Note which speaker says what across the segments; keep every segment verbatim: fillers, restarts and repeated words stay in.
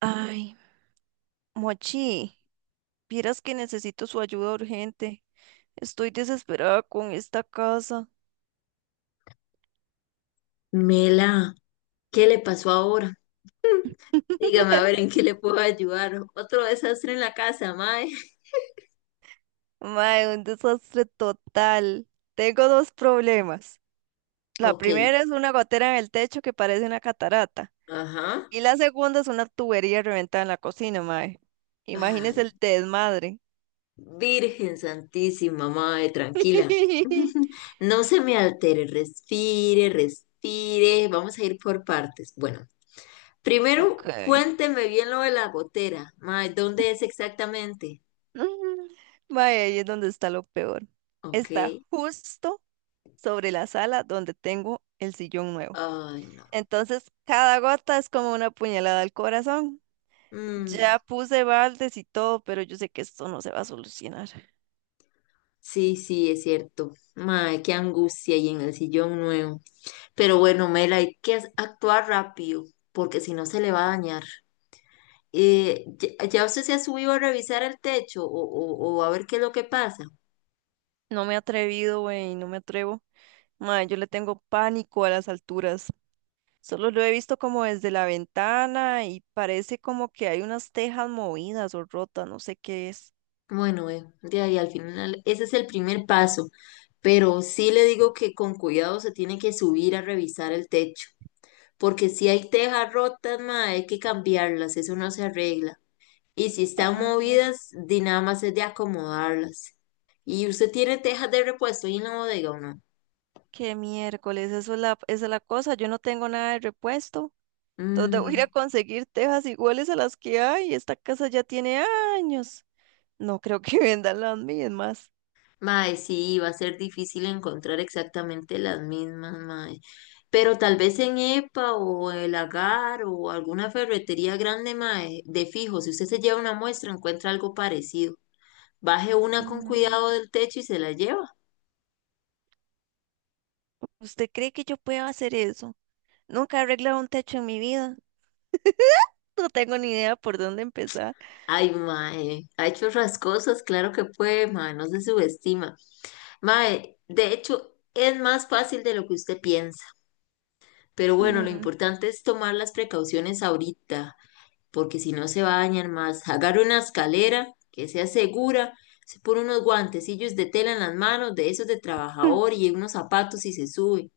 Speaker 1: Ay, Mochi, vieras que necesito su ayuda urgente. Estoy desesperada con esta casa.
Speaker 2: Mela, ¿qué le pasó ahora? Dígame a ver en qué le puedo ayudar. Otro desastre en la casa, mae.
Speaker 1: Mae, un desastre total. Tengo dos problemas. La
Speaker 2: Ok,
Speaker 1: primera es una gotera en el techo que parece una catarata.
Speaker 2: ajá.
Speaker 1: Y la segunda es una tubería reventada en la cocina, mae. Imagínese
Speaker 2: Ay,
Speaker 1: el desmadre.
Speaker 2: Virgen Santísima, mae, tranquila. No se me altere, respire, respire. Vamos a ir por partes. Bueno,
Speaker 1: Ok.
Speaker 2: primero cuénteme bien lo de la gotera, mae, ¿dónde es exactamente?
Speaker 1: Mm. Mae, ahí es donde está lo peor.
Speaker 2: Ok,
Speaker 1: Está justo sobre la sala donde tengo el sillón nuevo.
Speaker 2: ay, no.
Speaker 1: Entonces, cada gota es como una puñalada al corazón.
Speaker 2: Mm,
Speaker 1: Ya puse baldes y todo, pero yo sé que esto no se va a solucionar.
Speaker 2: sí, sí, es cierto. Mae, qué angustia y en el sillón nuevo. Pero bueno, Mela, hay que as- actuar rápido, porque si no se le va a dañar. Eh, ¿ya ya usted se ha subido a revisar el techo o, o- o a ver qué es lo que pasa?
Speaker 1: No me he atrevido, güey, no me atrevo. Mae, yo le tengo pánico a las alturas. Solo lo he visto como desde la ventana y parece como que hay unas tejas movidas o rotas, no sé qué es.
Speaker 2: Bueno, eh, de ahí al final, ese es el primer paso, pero sí le digo que con cuidado se tiene que subir a revisar el techo, porque si hay tejas rotas, ma, hay que cambiarlas, eso no se arregla. Y si están
Speaker 1: Ah,
Speaker 2: movidas, di nada más es de acomodarlas. ¿Y usted tiene tejas de repuesto ahí en la bodega o no?
Speaker 1: qué miércoles, eso es la, esa es la cosa. Yo no tengo nada de repuesto. ¿Dónde voy a ir a
Speaker 2: Mm.
Speaker 1: conseguir tejas iguales a las que hay? Esta casa ya tiene años. No creo que vendan las mismas.
Speaker 2: Mae, sí, va a ser difícil encontrar exactamente las mismas, mae. Pero tal vez en E P A o el Agar o alguna ferretería grande, mae, de fijo, si usted se lleva una muestra, encuentra algo parecido. Baje una con
Speaker 1: Mm,
Speaker 2: cuidado del techo y se la lleva.
Speaker 1: ¿usted cree que yo pueda hacer eso? Nunca he arreglado un techo en mi vida. No tengo ni idea por dónde empezar.
Speaker 2: Ay, mae, ha hecho otras cosas, claro que puede, mae, no se subestima. Mae, de hecho, es más fácil de lo que usted piensa. Pero bueno, lo
Speaker 1: Mm.
Speaker 2: importante es tomar las precauciones ahorita. Porque si no se va a dañar más. Agarra una escalera que sea segura, se pone unos guantecillos de tela en las manos, de esos de trabajador y unos zapatos y se sube.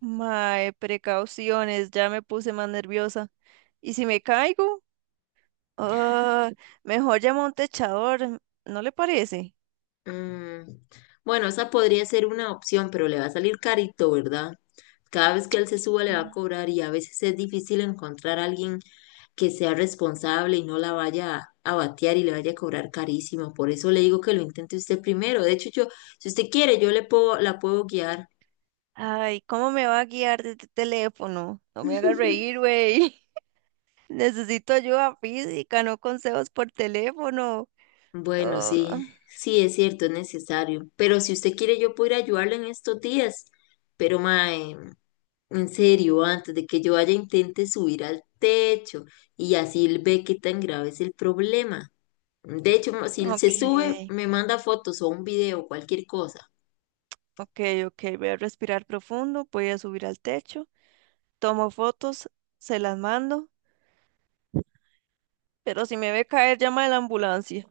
Speaker 1: Mae, precauciones, ya me puse más nerviosa. ¿Y si me caigo? Ah, mejor llamo a un techador, ¿no le parece?
Speaker 2: Mm, bueno, esa podría ser una opción, pero le va a salir carito, ¿verdad? Cada vez que él se suba le va a
Speaker 1: Mm.
Speaker 2: cobrar y a veces es difícil encontrar a alguien que sea responsable y no la vaya a a batear y le vaya a cobrar carísimo. Por eso le digo que lo intente usted primero. De hecho, yo, si usted quiere, yo le puedo, la puedo guiar.
Speaker 1: Ay, ¿cómo me va a guiar desde el teléfono? No me haga reír, güey. Necesito ayuda física, no consejos por teléfono.
Speaker 2: Bueno,
Speaker 1: Oh,
Speaker 2: sí, sí es cierto, es necesario. Pero si usted quiere, yo puedo ir a ayudarle en estos días. Pero, mae, en serio, antes de que yo vaya, intente subir al techo y así él ve qué tan grave es el problema. De hecho, ma- si se sube,
Speaker 1: ok,
Speaker 2: me manda fotos o un video, cualquier cosa.
Speaker 1: ok, ok. Voy a respirar profundo, voy a subir al techo, tomo fotos, se las mando, pero si me ve caer, llama a la ambulancia.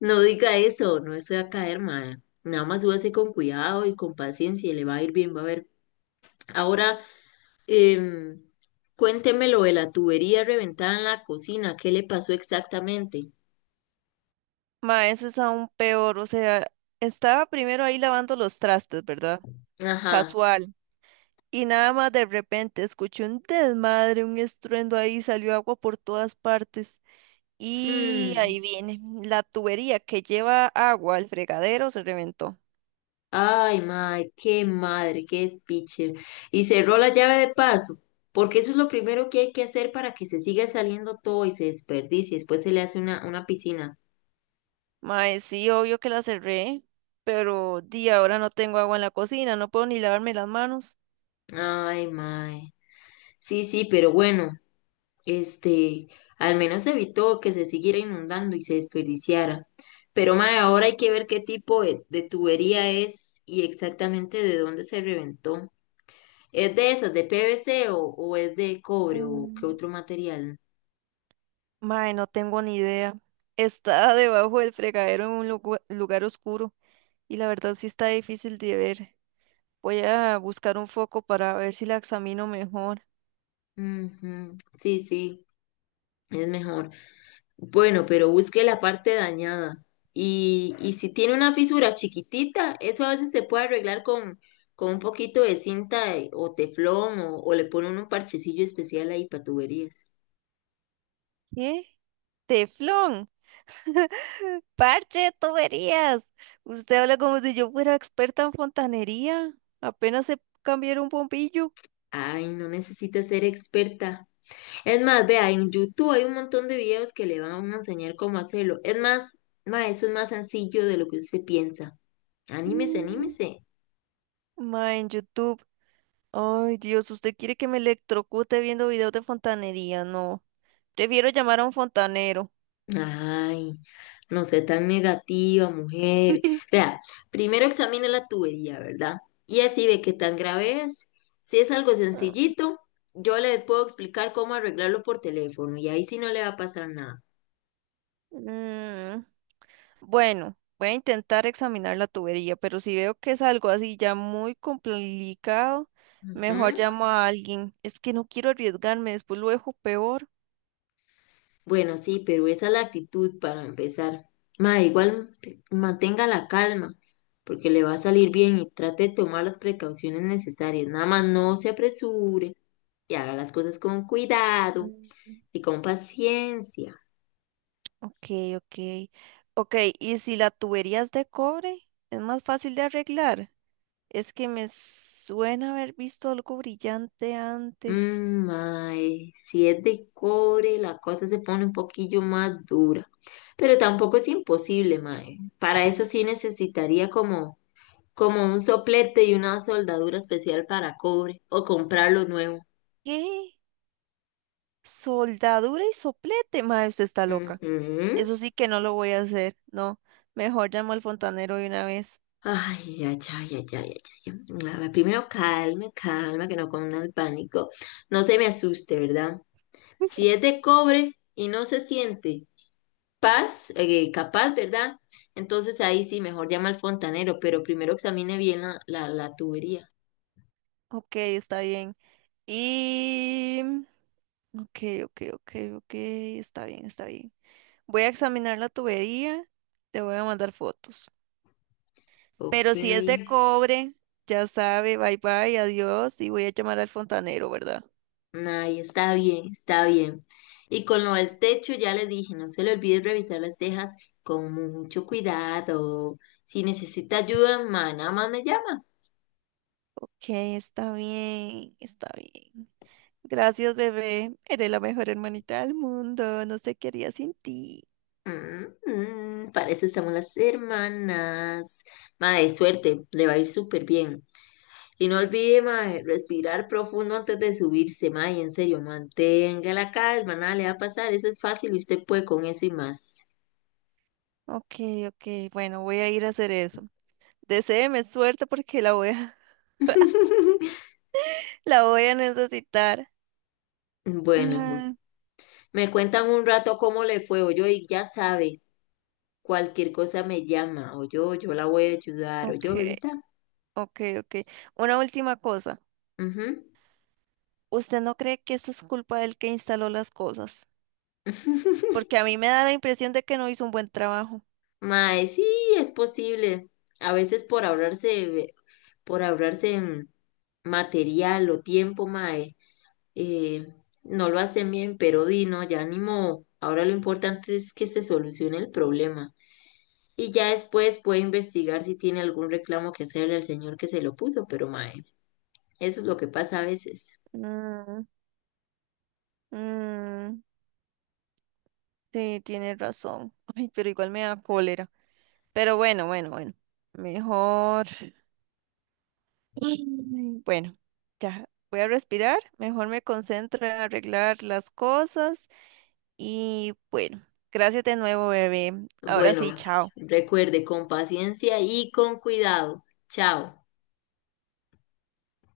Speaker 2: No diga eso, no se va a caer, mae. Nada más súbase con cuidado y con paciencia y le va a ir bien, va a ver. Ahora. Em, cuénteme lo de la tubería reventada en la cocina. ¿Qué le pasó exactamente?
Speaker 1: Ma, eso es aún peor. O sea, estaba primero ahí lavando los trastes, ¿verdad?
Speaker 2: Ajá.
Speaker 1: Casual. Y nada más de repente escuché un desmadre, un estruendo ahí, salió agua por todas partes. Y
Speaker 2: Hmm.
Speaker 1: ahí viene, la tubería que lleva agua al fregadero se reventó.
Speaker 2: Ay, madre, qué madre, qué despiche. Y cerró la llave de paso, porque eso es lo primero que hay que hacer para que se siga saliendo todo y se desperdicie. Después se le hace una, una piscina.
Speaker 1: Mae, sí, obvio que la cerré, pero di, ahora no tengo agua en la cocina, no puedo ni lavarme las manos.
Speaker 2: Ay, madre. Sí, sí, pero bueno. Este, al menos evitó que se siguiera inundando y se desperdiciara. Pero mae, ahora hay que ver qué tipo de, de tubería es y exactamente de dónde se reventó. ¿Es de esas, de P V C o, o es de cobre o qué
Speaker 1: Mm,
Speaker 2: otro material?
Speaker 1: Mae, no tengo ni idea. Está debajo del fregadero en un lugu- lugar oscuro y la verdad sí está difícil de ver. Voy a buscar un foco para ver si la examino mejor.
Speaker 2: Ujú, sí, sí, es mejor. Bueno, pero busque la parte dañada. Y, y si tiene una fisura chiquitita, eso a veces se puede arreglar con, con un poquito de cinta de- o teflón o, o le ponen un parchecillo especial ahí para tuberías.
Speaker 1: ¿Qué? ¡Teflón! Parche, tuberías. Usted habla como si yo fuera experta en fontanería. Apenas se cambiar un bombillo.
Speaker 2: Ay, no necesita ser experta. Es más, vea, en YouTube hay un montón de videos que le van a enseñar cómo hacerlo. Es más, ma, eso es más sencillo de lo que usted piensa. Anímese,
Speaker 1: Mm,
Speaker 2: anímese.
Speaker 1: ma, en YouTube. Ay, Dios, usted quiere que me electrocute viendo videos de fontanería. No, prefiero llamar a un fontanero.
Speaker 2: Ay, no sé, tan negativa, mujer. Vea, primero examine la tubería, ¿verdad? Y así ve qué tan grave es. Si es algo
Speaker 1: Ah,
Speaker 2: sencillito, yo le puedo explicar cómo arreglarlo por teléfono y ahí sí no le va a pasar nada.
Speaker 1: mm, bueno, voy a intentar examinar la tubería, pero si veo que es algo así ya muy complicado, mejor
Speaker 2: Ujú.
Speaker 1: llamo a alguien. Es que no quiero arriesgarme, después lo dejo peor.
Speaker 2: Bueno, sí, pero esa es la actitud para empezar. Ma, igual te- mantenga la calma, porque le va a salir bien y trate de tomar las precauciones necesarias. Nada más no se apresure y haga las cosas con cuidado.
Speaker 1: Mm.
Speaker 2: Y con paciencia.
Speaker 1: Ok, ok. Ok, ¿y si la tubería es de cobre? ¿Es más fácil de arreglar? Es que me suena haber visto algo brillante antes.
Speaker 2: Mm, mae, si es de cobre, la cosa se pone un poquillo más dura. Pero tampoco es imposible, mae. Para eso sí necesitaría como, como un soplete y una soldadura especial para cobre o comprarlo nuevo.
Speaker 1: ¿Qué? Soldadura y soplete, madre, usted está loca.
Speaker 2: Ujú.
Speaker 1: Eso sí que no lo voy a hacer, no. Mejor llamo al fontanero de una vez.
Speaker 2: Ay, ay, ay, ay, ay, ay, ay. A ver, primero calme, calma, que no cunda el pánico. No se me asuste, ¿verdad? Si es de cobre y no se siente paz, eh, capaz, ¿verdad? Entonces ahí sí, mejor llama al fontanero, pero primero examine bien la, la, la tubería.
Speaker 1: Ok, está bien. Y... ok, ok, ok, ok, está bien, está bien. Voy a examinar la tubería, te voy a mandar fotos.
Speaker 2: Ok,
Speaker 1: Pero si es de
Speaker 2: ahí
Speaker 1: cobre, ya sabe, bye bye, adiós y voy a llamar al fontanero, ¿verdad?
Speaker 2: está bien, está bien. Y con lo del techo ya le dije, no se le olvide revisar las tejas con mucho cuidado. Si necesita ayuda, ma, nada más me llama.
Speaker 1: Ok, está bien, está bien. Gracias, bebé. Eres la mejor hermanita del mundo. No sé qué haría sin ti.
Speaker 2: Mm, mm, para eso estamos las hermanas. Ma, de suerte, le va a ir súper bien. Y no olvide, mae, respirar profundo antes de subirse, mae, en serio, mantenga la calma, nada le va a pasar, eso es fácil y usted puede con eso y más.
Speaker 1: Ok, ok, bueno, voy a ir a hacer eso. Deséeme suerte porque la voy a, la voy a necesitar.
Speaker 2: Bueno, bu-
Speaker 1: Ah,
Speaker 2: me cuentan un rato cómo le fue, o yo, y ya sabe, cualquier cosa me llama, o yo, yo la voy a ayudar, o
Speaker 1: ok,
Speaker 2: yo, bebita.
Speaker 1: ok, ok. Una última cosa.
Speaker 2: Ujú.
Speaker 1: ¿Usted no cree que esto es culpa del que instaló las cosas? Porque a mí me da la impresión de que no hizo un buen trabajo.
Speaker 2: Mae, sí, es posible. A veces por ahorrarse, por ahorrarse en material o tiempo, mae, eh, no lo hacen bien, pero di, no, ya ni modo. Ahora lo importante es que se solucione el problema. Y ya después puede investigar si tiene algún reclamo que hacerle al señor que se lo puso, pero mae, eso es lo que pasa a veces.
Speaker 1: Mm, mm, sí, tiene razón. Ay, pero igual me da cólera. Pero bueno, bueno, bueno. Mejor. Ay, bueno, ya voy a respirar, mejor me concentro en arreglar las cosas y bueno, gracias de nuevo, bebé. Ahora
Speaker 2: Bueno,
Speaker 1: sí, chao.
Speaker 2: recuerde, con paciencia y con cuidado. Chao.